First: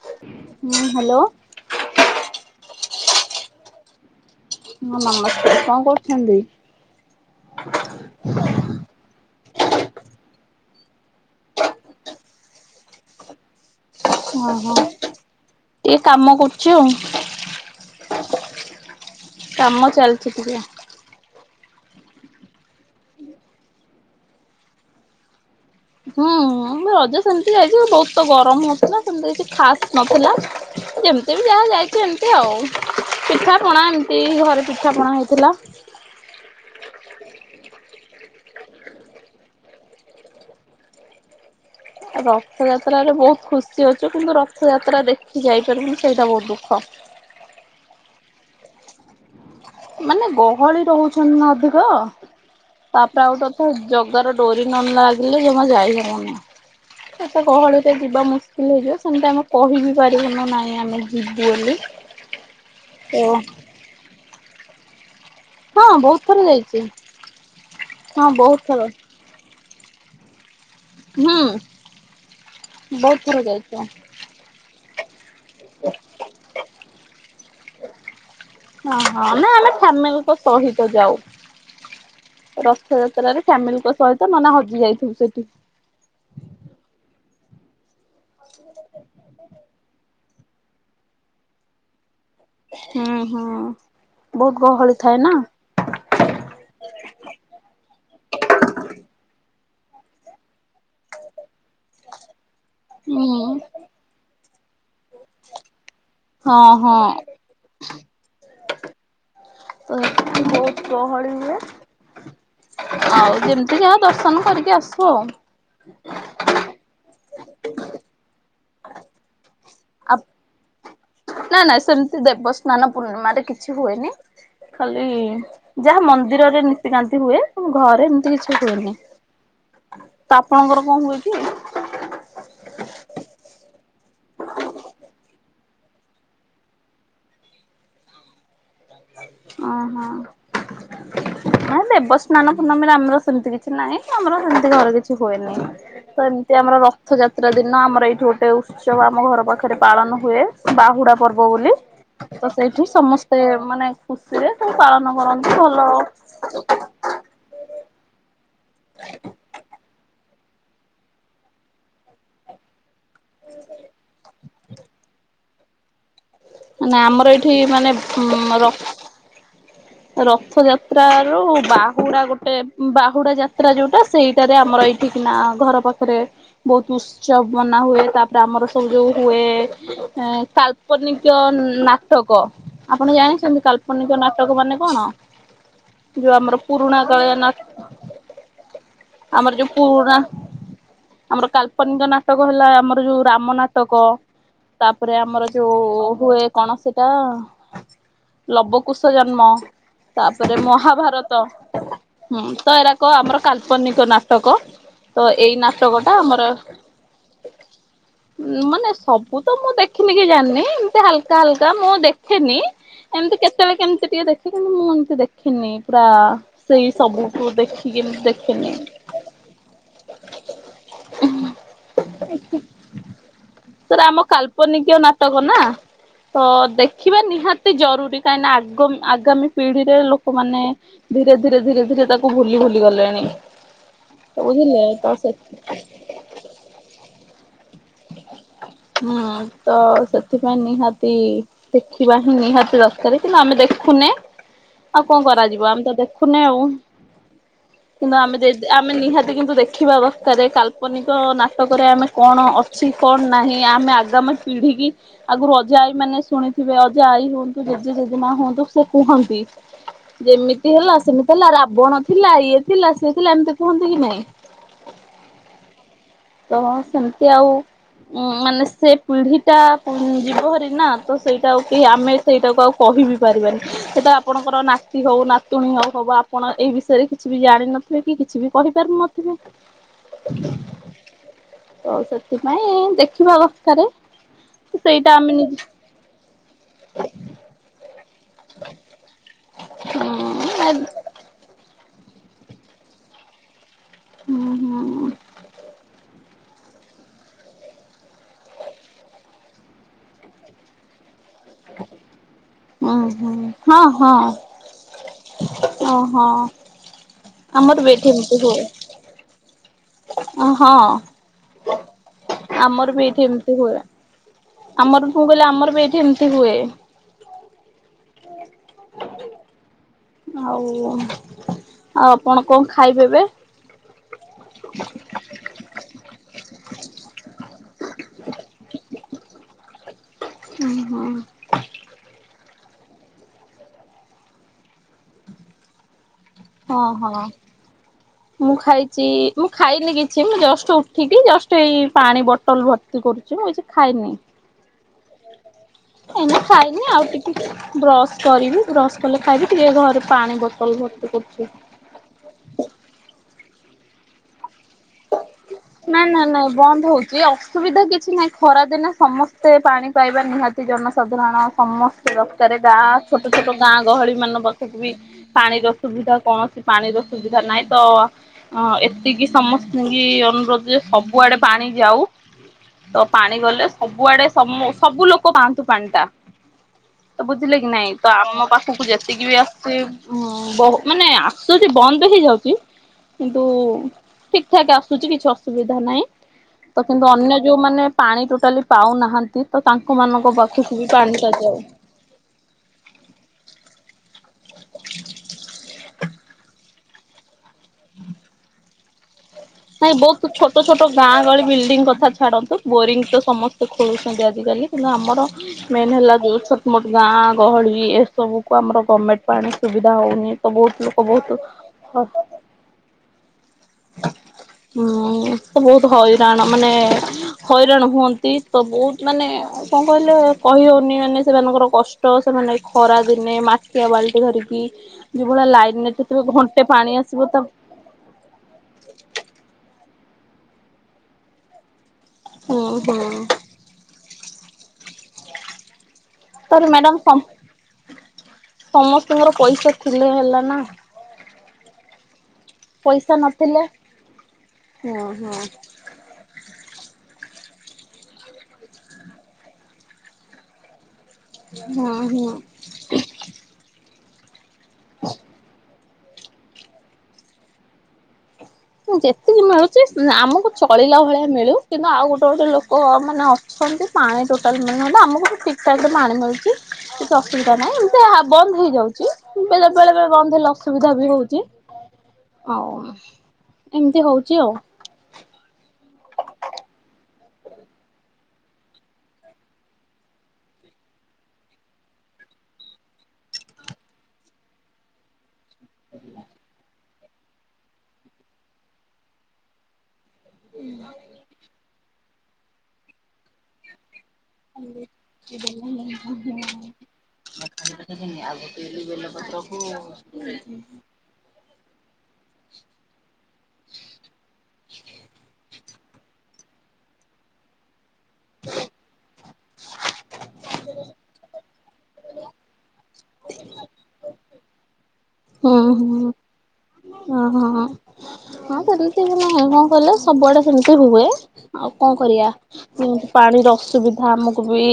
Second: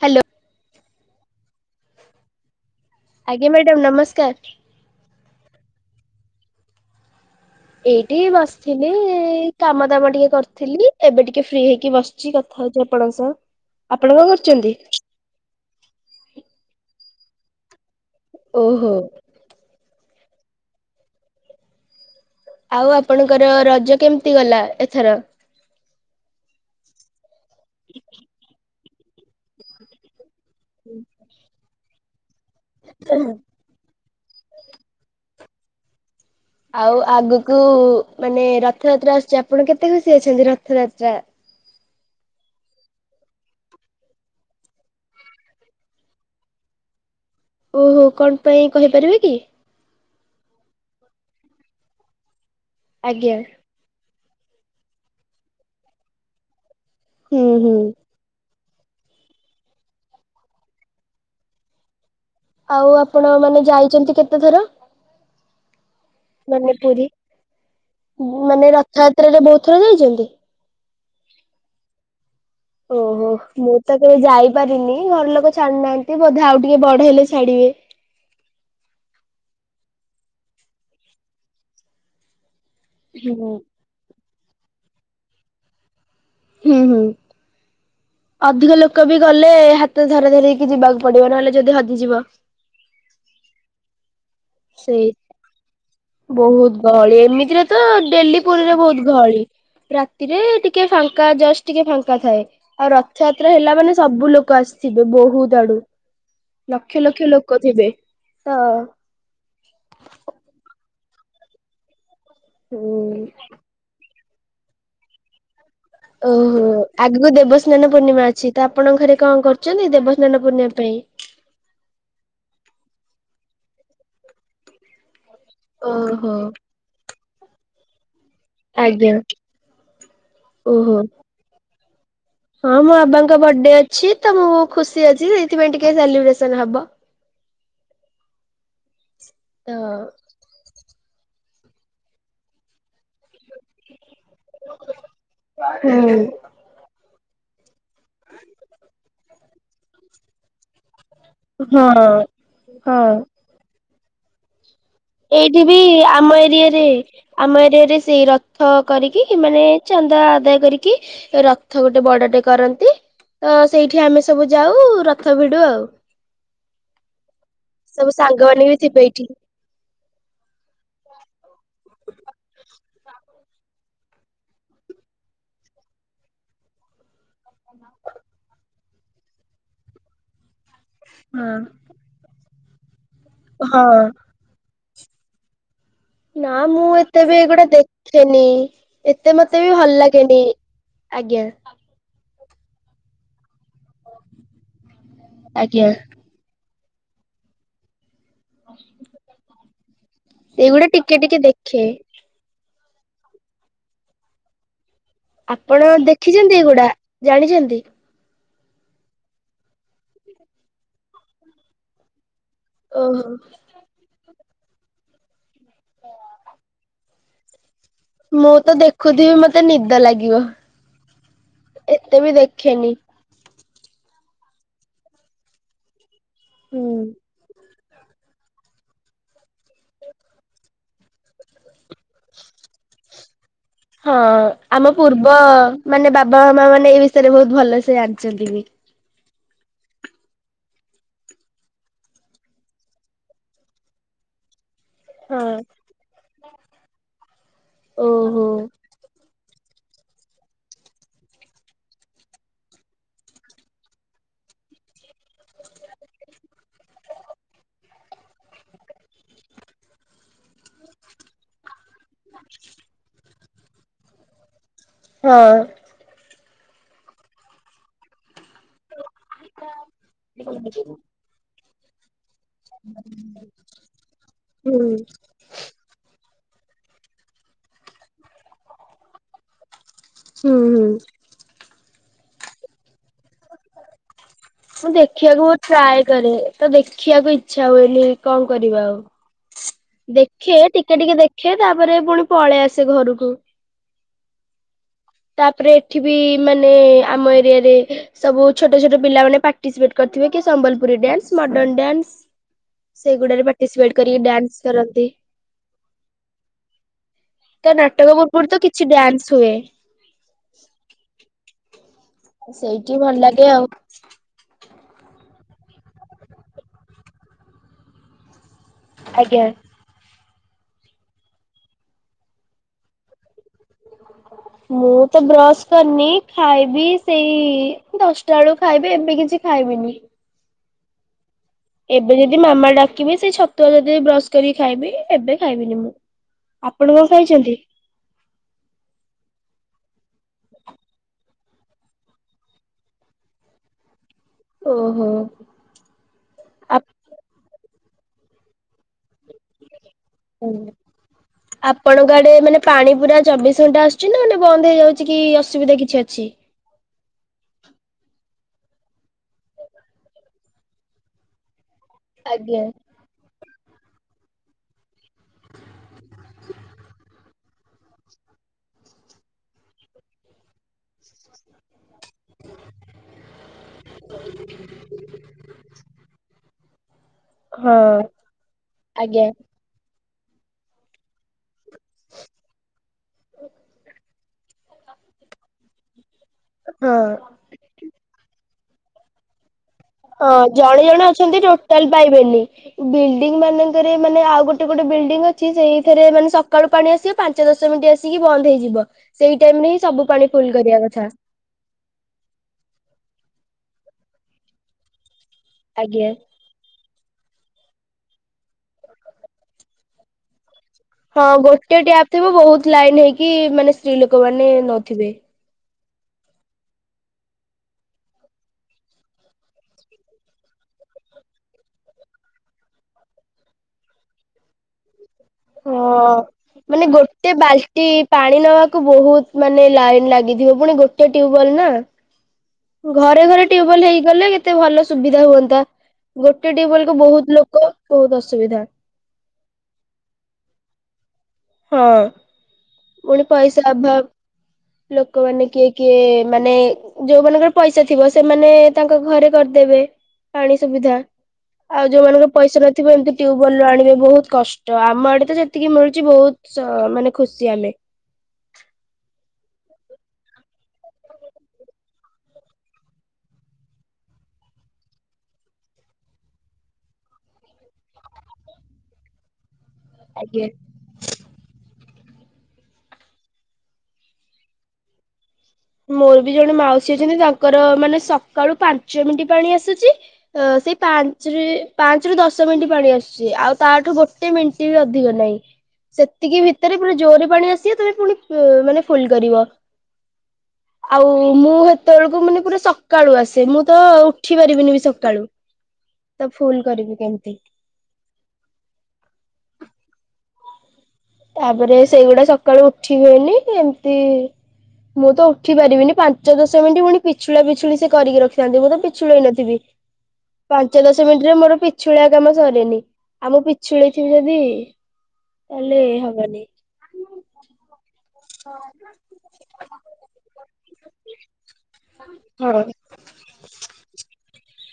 Hello. Hello. ଆଜ୍ଞା madam ନମସ୍କାର। ହଁ ନମସ୍କାର କଣ କରହୁଛନ୍ତି? ଏଇଠି ବସିଥିଲି କାମ ଦାମ ଟିକେ କରିଥିଲି ଏବେ ଟିକେ ଫ୍ରି ହେଇକି ବସିଥିଲି କିଛି କଥା ହଉଚି ଆପଣ ଙ୍କ ସହ। ଆପଣ କଣ କରୁଛନ୍ତି? ଓହୋ ଟିକେ କାମ କରୁଛି ଆଉ। ଓହୋ। କାମ ଚାଲିଛି ଟିକେ। ଆଉ ଆପଣଙ୍କର ରଜ କେମିତି ଗଲା ଏଥର? ହୁଁ ରଜ ସେମିତି ହେଇଛି ବହୁତ ଗରମ ହଉଥିଲା ସେମତି କିଛି ଖାସ ନଥିଲା। ଯେମିତି ବି ଯାହା ଯାଇଛି ଏମତି ଆଉ ପିଠା ପଣା ଏମିତି ଘରେ ପିଠାପଣା ହେଇଥିଲା। ଆଉ ଆଗକୁ ମାନେ ରଥଯାତ୍ରା ଆସୁଛି ଆପଣ କେତେ ଖୁସି ଅଛନ୍ତି? ରଥଯାତ୍ରା ରଥଯାତ୍ରରେ ବହୁତ ଖୁସି ଅଛୁ କିନ୍ତୁ ରଥଯାତ୍ରା ଦେଖି ଯାଇପାରୁନୁ ସେଇଟା ବହୁତ ଦୁଃଖ। ଓହୋ କଣ ପାଇଁ କହିପାରିବେ କି? ମାନେ ଗହଳି ରହୁଛନ୍ତି ନା ଅଧିକ ତାପରେ ଆଜ୍ଞା ଆଉ ଜଗାର ଡୋରି ନ ଲାଗିଲେ ଜମା ଯାଇହବନି ହୁଁ ଏତେ ହୁଁ ଗହଳିରେ ଯିବା ମୁଁ ଭୁଲ ହେଇଯିବ ସେମିତି ଆମେ କହି ବି ପାରିବୁନି ନାଇଁ ଆମେ ଯିବୁ ବୋଲି। ଆଉ ଓ ଆପଣ ମାନେ ଯାଇଛନ୍ତି କେତେଥର? ହଁ ବହୁତ। ଥର ମାନେ ଯାଇଛି ପୁରୀ ହଁ ବହୁତ ମାନେ ଥର ରଥଯାତ୍ରାରେ ବହୁତ ଥର ଯାଇଛନ୍ତି! ହୁଁ ବହୁତ ଓହୋ ଥର ମୁଁ ଯାଇଛୁ ତ କେବେ ଯାଇପାରିନି ଘର ଲୋକ ଛାଡୁନାହାନ୍ତି ବୋଧେ ଆଉ ଟିକେ ବଡ ହେଲେ ଛାଡିବେ। ହଁ ହଁ ନା ଆମେ ଫ୍ୟାମିଲିଙ୍କ ସହିତ ଯାଉ--! ହୁଁ ରଥଯାତ୍ରାରେ ଫ୍ୟାମିଲିଙ୍କ ସହିତ ନନା ହଜି ଯାଇଥିଲେ ସେଠି। ହୁଁ ହୁଁ ଅଧିକ ଲୋକ ବି ଗଲେ ହାତ ଧରା ଧରିିହେଇ କି ଯିବାକୁ ପଡିବ ନହେଲେ ଯଦି ହଜିଯିବ। ହୁଁ ହୁଁ ବହୁତ ଗହଳି ସେଇ ଥାଏ ନା! ବହୁତ ଗହଳି ଏମିତିରେ ତ ଡେଲି ପୁରୀରେ ବହୁତ ଗହଳିରାତି, ରେ ଟିକେ ଫାଙ୍କା ଜଷ୍ଟ ଟିକେ ଫାଙ୍କା ଥାଏ। ଆଉ ହୁଁ ରଥଯାତ୍ରା ହେଲା ମାନେ ସବୁ ଲୋକ ଆସିଥିବେ ବହୁତ ଆଡୁ। ହଁ ହଁ ଲକ୍ଷ ଲକ୍ଷ ଲୋକ ଥିବେ ତ ତ ସେଥିକି ବହୁତ ଗହଳି ହୁଏ ହୁଁ। ଆଉ ଯେମିତି ଯାହା ଦର୍ଶନ କରିକି ଆସୁ ଆଉ। ଓହୋ ଆଗକୁ ଦେବସ୍ନାନ ପୂର୍ଣ୍ଣିମା ଅଛି ତ ଆପଣଙ୍କ ଘରେ କଣ କରୁଛନ୍ତି ଦେବସ୍ନାନ ପୂର୍ଣ୍ଣିମା ପାଇଁ? ନାନା ସେମିତି ଦେବସ୍ନାନ ପୂର୍ଣ୍ଣିମାରେ କିଛି ହୁଏନି ଖାଲି, ଯାହା ଓହୋ ମନ୍ଦିରରେ ନିନ୍ତିକାନ୍ତି ହୁଏ ତ ଘରେ ଏମିତି କିଛି। କିଛି ହୁଏନି ଆଜ୍ଞା ତ ଆପଣଙ୍କର ଓହୋ କଣ ହୁଏ? କି? ହଁ ମୋ ବାବାଙ୍କ ବାର୍ଥଡେ ଅଛିତ ମୁଁ ଖୁସି ଅଛି ସେଇଥିପାଇଁ ଟିକେ ସେଲିବ୍ରେସନ ହବ। ତ। ନାଇଁଦେବସ୍ନାନ ପୂର୍ଣମୀ ରେ ଆମର ସେମିତି କିଛି ନାହିଁ ଆମର ସେମିତି ଘର କିଛି ହୁଏନିଁ ହଁ ତଏ ମି ଏଠି ଆମର ରଥଯାତ୍ରା ଦିନଆମର ଏଇଠି ଗୋଟେ ଉତ୍ସବ ଆମ ଘର ପାଖରେ ପାଳନ ହୁଏ। ବାହୁଡା ପର୍ବ ବୋଲି, ତ ସେଇଠି ହଁ ସମସ୍ତେ ମାନେ ଖୁସିରେ ସବୁ ପାଳନ କରନ୍ତି ଏଇଠି ବି ଭଲ ଆମ ଏରିଆରେ ଆମ ଏରିଆ ରେ ସେଇ ରଥ କରିକିମାନେ ଚାନ୍ଦା ଆଦାୟ କରିକି--! କି ରଥ ଗୋଟେ ବଡଟେ କରନ୍ତି। ତ ସେଇଠି ଆମେ ସବୁ ଯାଉ ରଥ ଭିଡୁ ଆଉ। ମାନେ ଆମର ଏଇଠି ମାନେ ସବୁ ସାଙ୍ଗମାନେ ବି ଥିବେ ଏଇଠି। ରଥ ଯାତ୍ର ରୁ ବାହୁଡା ଗୋଟେ ବାହୁଡା ଯାତ୍ରା ଯୋଉଟା। ସେଇଟାରେ ଆମର ଏଇଠିକିନା ଘର ପାଖରେସେ! ବହୁତ ଉତ୍ସବ ମନା ହୁଏ ତାପରେ ଆମର ସବୁ ଯୋଉ ହୁଏ କାଲ କାଳ୍ପନିକ ହଁ ନାଟକ ଆପଣ ଜାଣିଛନ୍ତି ହଁ। କାଳ୍ପନିକ ନାଟକ ମାନେ କଣ? ଯୋଉ ନା ଆମର ମୁଁ ପୁରୁଣା ଏତେ କାଳିଆ ବି ନା ଇଗୋଡ଼ା ଦେଖେନିଏତେ ଆମର ମତେ ଯୋଉ ବି ଭଲ ପୁରୁଣା ଲାଗେନି। ଆଜ୍ଞା। ଆମର କାଳ୍ପନିକ ନାଟକ ହେଲାଆମର ଯୋଉ ରାମ ନାଟକ ତାପରେ ଆମର ଯୋଉ ଆଜ୍ଞା ହୁଏ। କଣ ସେଟା ଲବକୁଶ ଜନ୍ମ? ତାପରେ ଏଇଗୁଡା ଟିକେ ଟିକେ ମହାଭାରତ ଦେଖେ ହୁଁ, ତ ଏରାକ ଆମର କାଳ୍ପନିକ ନାଟକ। ତ ଏଇ ଆପଣ ନାଟକ ଟା ଆମର। ଦେଖିଛନ୍ତି ଏଇଗୁଡା ଜାଣିଛନ୍ତି? ମାନେ ସବୁ ତ ମୁଁ ଦେଖିନି କି ଜାଣିନି, ଏମିତି ହାଲକା ହାଲକା ମୁଁ ଦେଖେନି। ଓହୋ ଏମିତି କେତେବେଳେ କେମିତି ଟିକେ ଦେଖେ। ମୁଁ ଏମିତି ଦେଖିନି ପୁରା ସେଇ ସବୁକୁୁ ଦେଖି। ମୁଁ ତ ଦେଖୁଥିବି ମତେ ନିଦ ଲାଗିବ, ଏତେ ବି ଦେଖେନି। ସେଟା ଆମ କାଳ୍ପନିକୀୟ ନାଟକ ନା ତ ହୁଁ। ଦେଖିବା ନିହାତି ଜରୁରୀ କାହିଁକି ଆ ଆଗାମୀ ପିଢିରେ ଲୋକମାନେ ଧୀରେ ଧୀରେ ଧୀରେ ଧୀରେ ତା ଭୁଲି ଭୁଲି ଗଲେଣି ହଁ ତ ବୁଝିଲେ, ଆମ ତ ପୂର୍ବ ସେ ମାନେ ବାବା ମା ମାନେ ଏ ବିଷୟରେ ବହୁତ ଭଲ ସେ ଜାଣିଛନ୍ତି ବି। ହୁଁ ତ ସେଥିପାଇଁ ନିହାତି ଦେଖିବା ହିଁ ନିହାତି ଦରକାର କିନ୍ତୁ ଆମେ ଦେଖୁନେ ଆଉ କଣ ହଁ କରାଯିବ! ଆମେ ତ ଦେଖୁନି ଆଉ କିନ୍ତୁ ଆମେ ଓହୋ ଯଦ ଆମେ ନିହାତି କିନ୍ତୁ ଦେଖିବା ଅବସ୍ଥାରେ କାଲ୍ପନିକ ନାଟକରେ ଆମେ କଣ ସେ କଣ ନାହିଁ ଆମେ ଆଗାମୀ ପିଢ କି ଆଗରୁ ଅଜେ ଆଈ ମାନେ ଶୁଣିଥିବେ, ଅଜେ ଆଈ ହୁଅନ୍ତୁ ଜେଜେ ଜେଜେମା ହୁଅନ୍ତୁ ସେ କୁହନ୍ତି। ଯେମିତି ହେଲା ସେମିତି ହେଲା ରାବଣ ଥିଲା ଇଏ ଥିଲା ସିଏ ଥିଲା, ଏମିତି କୁହନ୍ତି କି ନାଇଁ? ହଁ। ତ ସେମିତି ଆଉ ଉ ମାନେ ସେ ପିଢି ଟା ଜୀବହରେ ନା ହୁଁ ତ ସେଇଟାକୁ କି ଆମେ ସେଇଟାକୁ ଆଉ କ କହିିବି ପାରିବାନି ସେଇଟା ଆପଣଙ୍କର ହୁଁ ନାତି ହଉ ନା ତୁଣି ହବ ଆପଣ ଏଇ ବିଷୟରେ କିଛି ବି ଜାଣିନଥିବେ କି କିଛି ବି କହିପାରୁ ନଥିବେ? ହୁଁ ହୁଁ। ତ ସେଥିପାଇଁ ଦେଖିବା ଅବସ୍ଥାରେ ମୁଁ ଦେଖିବାକୁ ବହୁ ଟ୍ରାଏ କରେ, ତ ଦେଖିବାକୁ ଇଛା ହୁଏନି କଣ କରିବା ଆଉ, ହୁଁ ଦେଖେ ହୁଁ ଟିକେ ଟିକେ ଦେଖ ଆଖେ ତାପରେ ପୁଣି ପଳେଇ ଆସେ ଘରକୁ। ହୁଁ ହୁଁ। ତାପରେ ଏଠି ବି ମାନେ ଆମ ଏରିଆରେ ସବୁ ଛୋଟ ଛୋଟ ପିଲାମାନେ ପାର୍ଟିସିପେଟ କରିଥିବେ କି! ସମ୍ବଲପୁରୀ ଡ୍ୟାନ୍ସ, ମଡର୍ଣ ଡ୍ୟାନ୍ସ ହୁଁ ହୁଁ ସେଗୁଡାରେ ହଁ ପାର୍ଟିସିପେଟ ହଁ କରିକି ଡ୍ୟାନ୍ସ କରନ୍ତି। ଓହୋ ତ ଆମର ବି ନାଟକ ପୂର୍ବରୁ ତ କିଛି ଡ୍ୟାନ୍ସ ହୁଏ। ଓ ହଁ ଆମର ସେଇଠି ବି ଭଲ ଏଇଠି ଲାଗେ ଏମିତି ଆଉ ହୁଏ। ଆମର ପୁ କହିଲେ ଆମର ବି ଏଇଠି ଏମିତି ହୁଏ। ଆଜ୍ଞା। ଆଉ ଆଉ ଆପଣ କଣ ଖାଇବେ ଏବେ। ମୁଁ ତ ବ୍ରଶ କରିନି ଖାଇବି ସେଇ ଦଶ ଟା ବେଳୁ ଖାଇବି ଏବେ କିଛି ଖାଇବିନି। ଉହୁଁ। ଏବେ ଯଦି ମାମା ଡାକିବେ ସେଇ ଛତୁଆ ଯଦି ବ୍ରଶ କରିକି ଖାଇବି ଏବେ ଖାଇବିନି ମୁଁ। ହଁ ଆପଣ କଣ ହଁ। ଖାଇଛନ୍ତି ମୁଁ ଖାଇଛି ମୁଁ ଖାଇନି କିଛି ମୁଁ ଜଷ୍ଟ ଉଠିକି ଜଷ୍ଟ ଏଇ ପାଣି ବୋଟଲ ଭର୍ତ୍ତି ତି କରୁଛି ଅହିସା ଖାଇନି। ଓହୋ। ଏଇନା ଖାଇନି ଆଉ ଟିକେ ବ୍ରସ କରିବି ବ୍ର ଗଲେ ଖାଇବି ଟିକେ ଘରେ ପାଣି ବୋତଲ ଭର୍ତ୍ତି କରୁଛି ଆପଣଙ୍କଆଡେ ମାନେ ପାଣି ପୁରା ଚବିଶ ଘଣ୍ଟା ଆସୁଛି ନା ମାନେ ବନ୍ଦ ହେଇଯାଉଛି କି ଅସୁବିଧା ନା କିଛି ନା ଅଛି। ନାଇଁ ବନ୍ଦ ହଉଛି ଅସୁବିଧା କିଛି ନାହିଁ ଖରାଦିନେ ସମସ୍ତେ ପାଣି ପାଇବା ନିହାତି ଜନସାଧାରଣ ସମସ୍ତେ ଦରକାରେ ଆଜ୍ଞା ଗାଁ ଛୋଟ ଛୋଟ ଗାଁ ଗହଳି ମାନ ପାଖକୁ ବି ପାଣିର ସୁବିଧା କୌଣସି ପାଣିର ସୁବିଧା ନାହିଁ ତ ଏତିକି ସମସ୍ତି କି ଅନୁରୋଧ ଯେ ସବୁଆଡେ ପାଣି ଯାଉ ତ ପାଣି ଗଲେ ସବୁଆଡେ ସମ ସବୁ ଲୋକ ପାଆନ୍ତୁ ପାନ୍ ଟା ତ ବୁଝିଲେ କି ହଁ ନାଇଁ ତ ଆମ ପାଖକୁ ଆଜ୍ଞା ଯେତିକି ବି ଆ ସେ ବହୁ ମାନେ ଆସୁଛି ବନ୍ଦ ହେଇଯାଉଛି କିନ୍ତୁ ଠିକ୍ ଠାକ୍ ଆସୁଛି କିଛି ଅସୁବିଧା ନାହିଁ ତ କିନ୍ତୁ ହଁ। ଅନ୍ୟ ଯୋଉମାନେ ପାଣି ଟୋଟାଲି ପାଉନାହାନ୍ତି ତ ତାଙ୍କ ହଁ ମାନଙ୍କ ପାଖକୁ ଜଣେ ବି ଜଣେ ପାଣି ଟା ଅଛନ୍ତି ଯାଉ ଟୋଟାଲ ପାଇବେନି ବିଲ୍ଡିଂ ମାନଙ୍କରେ ମାନେ ଆଉ ଗୋଟେ ଗୋଟେ ବିଲ୍ଡିଙ୍ଗ ଅଛି ସେଇଥିରେ ମାନେ ସକାଳୁ ପାଣି ଆସିବ ପାଞ୍ଚ ଦଶ ମିନିଟ୍ ଆସିକି ବନ୍ଦ ହେଇଯିବ ସେଇ ଟାଇମ୍ ରେ ହିଁ ନାଇଁ ସବୁ ପାଣି ବହୁତ ଫୁଲ ଛୋଟ କରିବା ଛୋଟ କଥା। ଗାଁ ଗହଳି ବିଲ୍ଡିଂ କଥା ଛାଡ଼ ବୋରିଂ ତ ସମସ୍ତେ ଖୋଳୁଛନ୍ତି ଆଜିକାଲି କିନ୍ତୁ ଆମର ମେନ୍ ଆଜ୍ଞା। ହେଲା ଯଉ ବଟ୍ ଗାଁ ଗହଳି ଏସବୁକୁ ଆମର ଗର୍ଣ୍ଣମେଣ୍ଟ ପାଣି ସୁବିଧା ହେଉନି ତ ବହୁତ ଲୋକ ହଁ ଗୋଟିଏ ବହୁତ ଟ୍ୟାପ୍ ଥିବ ବହୁତ ଲାଇନ୍ ହେଇକି ମାନେ ସ୍ତ୍ରୀ ଲୋକ ମାନେ ହୁଁ ତ ବହୁତ ହଇରାଣ ମାନେ ହଇରାଣ ହୁଅନ୍ତି ତ ବହୁତ ମାନେ କଣ କହିଲ କହିହଉନି ମାନେ ସେମାନଙ୍କର କଷ୍ଟ ସେମାନେ ଖରା ଦିନେ ମା ମାଠିଆ ବାଲ୍ଟି ଧରିକି ଯଭଳିଆ ଲାଇନ୍ ନେଟ ଥିବେ ଘଣ୍ଟେ ପାଣି ଆସିବ ତା କି ପାଣି ନବାକୁ ବହୁତ ମାନେ ଲାଇନ୍ ଲାଗିଥିବ ପୁଣି ଗୋଟେ ଟ୍ୟୁବଲ ନା ହୁଁ ହୁଁ ଘରେ ଘରେ ଟ୍ୟୁବଲ ହେଇଗଲେ କେତେ ଭଲ ସୁବିଧା ହୁଅନ୍ତା ଗୋଟେ ତାପରେ ଟ୍ୟୁବଲ ମ୍ୟାଡାମ କୁ ବହୁତ ଲୋକ ବହୁତ ଅସୁବିଧା ତମର ପଇସା ଥିଲେ ହେଲା ନା ହଁ ପୁଣି ପଇସା ଅଭାବ ହୁଁ ହୁଁ ଲୋକମାନେ କିଏ କିଏ ମାନେ ଯୋଉମାନଙ୍କର ପଇସା ଥିବ ସେମାନେ ତାଙ୍କ ଘରେ କରିଦେବେ ପାଣି ସୁବିଧା ଆଉ ହୁଁ ଯୋଉମାନଙ୍କର ହୁଁ ପଇସା ନଥିବ ଏମିତି ଟ୍ୟୁବଲ ରୁ ଆଣିବେ ବହୁତ କଶ୍ ତ ଆମ ଆଡେ ତ ଯେତିକି ମିଳୁଛି ବହୁତ ମାନେ ଖୁସି ଆମେ ଯେତିକି ମିଳୁଛି ଆମକୁ ଚଳିଲା ଭଳିଆ ମିଳୁ କିନ୍ତୁ ଆଉ ଗୋଟେ ଗୋଟେ ଲୋକ ମାନେ ଅଛନ୍ତି ପାଣି ଟୋଟାଲ ମିଳୁନି ଆମକୁ ତ ଠିକ୍ ଠାକ୍ ରେ ପାଣି ମିଳୁଛି କିଛି ଅସୁବିଧା ନାହିଁ ଏମିତି ବନ୍ଦ ହେଇଯାଉଛି ବେଳେ ବେଳେ ବେଳେ ବନ୍ଦ ଆଜ୍ଞା ହେଲେ ଅସୁବିଧା ବି ହଉଛି ଆଉ ଇନ୍ତି ହଉଛି ଆଉ ମୋର ବି ଜଣେ ମାଉସୀ ଅଛନ୍ତି ତାଙ୍କର ମାନେ ସକାଳୁ ପାଞ୍ଚ ମିନିଟ୍ ପାଣି ଆସୁଛି ତ ସେଇ ପାଞ୍ଚ ପାଞ୍ଚରୁ ଦଶ ମିନିଟ୍ ପାଣି ଆସୁଛି ଆଉ ତାଠୁ ଗୋଟେ ମିନିଟ୍ ବି ଅଧିକ ନାହିଁ ସେତିକି ଭିତରେ ପୁରା ଜୋରରେ ପାଣି ଆସିବ ତାେ ପୁଣି ମାନେ ଫୁଲ କରିବ ଆଉ ମୁଁ ହେତେବେଳକୁ ମାନେ ପୁରା ସକାଳୁ ଆସେ ମୁଁ ତ ଉଠି ପାରିବିନି ବି ସକାଳୁ ତ ଫୁଲ୍ କରିବି କେନ୍ତି ଆ ଆଗକୁ ଏ ବେଲପତ୍ରକୁୁଣି ତାପରେ ସେଇଗୁଡା ସକାଳୁ ଉଠି ହୁଏନି ଏମିତି ମୁଁ ତ ଉଠି ପାରିବିନି ପା ଯଦି ସେମିତି ପୁଣି ପିଛଳା ପିଛୁଳି ସେ କରିକି ରଖିଥାନ୍ତି ମୁଁ ତ ପିଛୁଳିଇାଇ ପାଞ୍ଚ ଦଶ ମିନିଟରେ ମୋର ପି ପିଛୁଳିଆ କାମ ସରେନି ଆମ ପିଛୁଳି ଥିବ ଯଦି ତାହେଲେ ହବନି ଓହୋ ହଁ ସେମିତି ନ କଣ କହିଲ ସବୁଆଡେ ସେମିତି ହୁଏ ଆଉ କଣ ହଁ କରିବା ପାଣିର ଅସୁବିଧା ଆମକୁ ବି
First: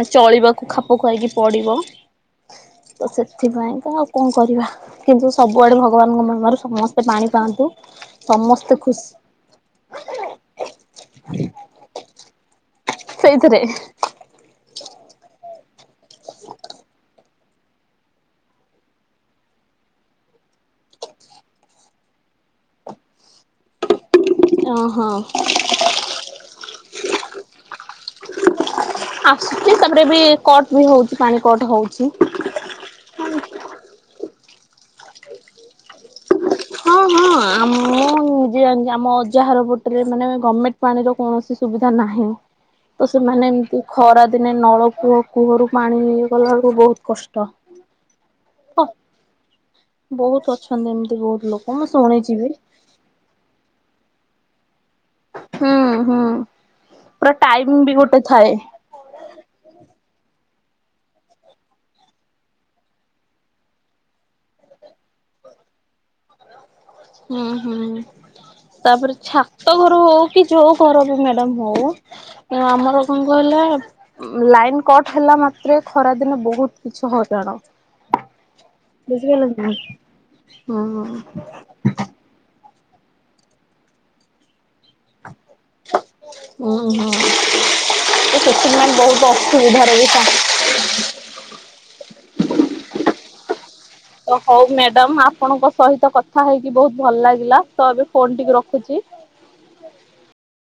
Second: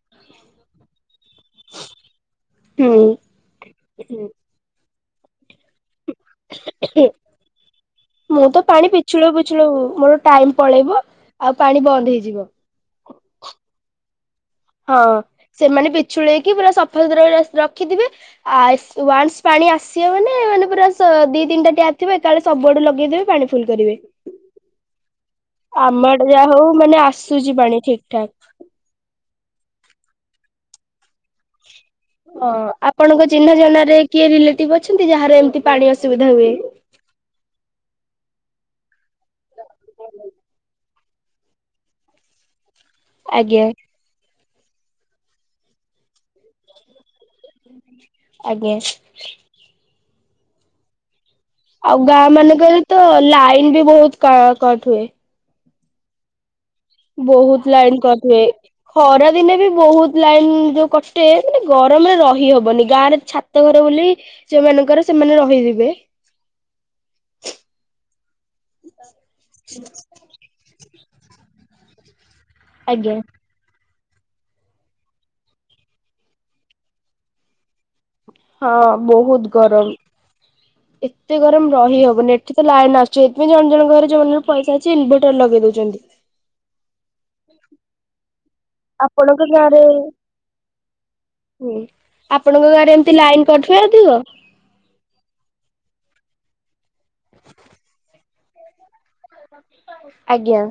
ମେ ଚଳିବାକୁ ଖାପକୁ ଆଇକି ପଡିବ ହୁଁ। ତ ସେଥିପାଇଁକା ଆଉ କଣ କରିବା କିନ୍ତୁ ସବୁଆଡେ ଭଗବାନଙ୍କ ମନ ହୁଁ ହୁଁ ମୁଁ ତ ସମସ୍ତେ ପାଣି ଖୁସି ପିଛୁଳୁ ପିଛୁଳୁ ମୋର ଟାଇମ ପଳେଇବ ଆଉ ପାଣି ବନ୍ଦ ହେଇଯିବ ସେଇଥିରେ ହଁ, ସେମାନେ ବିଛୁଳେଇକି ପୁରା ସଫା ସୁତୁର ଆ ରଖିଥିବେ। ଆ ଇସ ୱାନ୍ସ ପାଣି ଆସିବ ମାନେ, ମାନେ ପୁରା ସ ଦି ତିନିଟା ଟ୍ୟାପ୍ ଥିବ ଏକାଳେ ସବୁଆଡୁ ଲଗେଇଦେବେ ପାଣି। ଫୁଲ କରିବେ। ଓହୋ ଆମଆଡେ ଯାହା ହଉ ମାନେ ଆସୁଛି ପାଣି, ଠିକ ଠାକ। ଆ ଆସୁଛି, ତାପରେ ବି କଟ ବି ହଉଛି ପାଣି କଟ ହଉଛି। ହଁ, ଆପଣଙ୍କ ଚିହ୍ନା ଜନାରେ କିଏ ରିଲେଟିଭ ଅଛନ୍ତି, ଯାହାର ଏମିତି ପାଣି ଅସୁବିଧା ହୁଏ। ଁ [unintelligible] ଆ ମୁଁ ନିଜେ ଜାଣିଛି, ଆମ ଅଜାହର ପଟରେ ମାନେ ଗମେଣ୍ଟ ପାଣିର କୌଣସି ସୁବିଧା ନାହିଁ। ତ ସେମାନେ ଆଜ୍ଞା ଏମତି ଖରା ଦିନେ ନଳକୂଅ, କୂହରୁ ପାଣି ଇଏ କଲା ବେଳକୁ ବହୁତ କଷ୍ଟ। ହ ଆଜ୍ଞା। ବହୁତ ଅଛନ୍ତି, ଏମତି ବହୁତ ଲୋକ। ମୁଁ ଆଉ ଗାଁ ଶୁଣିଛି ବି। ମାନଙ୍କରେ ତ ଲାଇନ ବି ବହୁତ କ କଟ ହୁଏ। ହୁଁ, ହୁଁ। ପୁରା ବହୁତ ଟାଇମ ବି ଲାଇନ ଗୋଟେ କଟ ହୁଏ। ଥାଏ। ଖରାଦିନେ ବି ବହୁତ ଲାଇନ ଯୋଉ କଟେ, ମାନେ ଗରମରେ ରହିହବନି, ଗାଁରେ ଛାତଘର ବୋଲି ସେମାନଙ୍କରେ ସେମାନେ ରହିଯିବେ। ହୁଁ, ହୁଁ ତାପରେ ଛାତ ଘରୁ କି ଯୋଉ ଘର ବି ମ୍ୟାଡାମ ହଉ, ଆମର ଆଜ୍ଞା କଣ କହିଲ? ଲାଇନ କଟ ହେଲା ମାତ୍ରେ ଖରାଦିନେ ବହୁତ କିଛି ହଇରାଣ। ହଁ, ବୁଝିପାରିଲେ ବହୁତ କି ନାଇଁ? ଗରମ, ଏତେ ହୁଁ ଗରମ ରହି ହବନି, ଏଠ ସେଠି ତ ଲାଇନ୍ ଆସୁଛି, ସେଥିପାଇଁ ଜଣ ଜଣ ଘର ଜଉନର ପଇସା ଅଛି, ଇନଭର୍ଟର ଲଗେଇ ଦଉଛନ୍ତି। ହୁଁ, ହୁଁ ସେ ସେଥିପାଇଁ ବହୁତ ଆପଣଙ୍କ ଅସୁବିଧା ରେ ଗାଁରେ ବି କାମ ହୁଁ, ଆପଣଙ୍କ ଗାଁରେ ଏମତି ଲାଇନ କଟି ଯାଉଥିବ। ହଉ ମ୍ୟାଡ଼ାମ ଆପଣଙ୍କ ସହିତ କଥା ହେଇକି ବହୁତ ଭଲ ଲାଗିଲା, ତ ଏବେ ଫୋନ୍ ଟିକେ ରଖୁଛି। ଆଜ୍ଞା।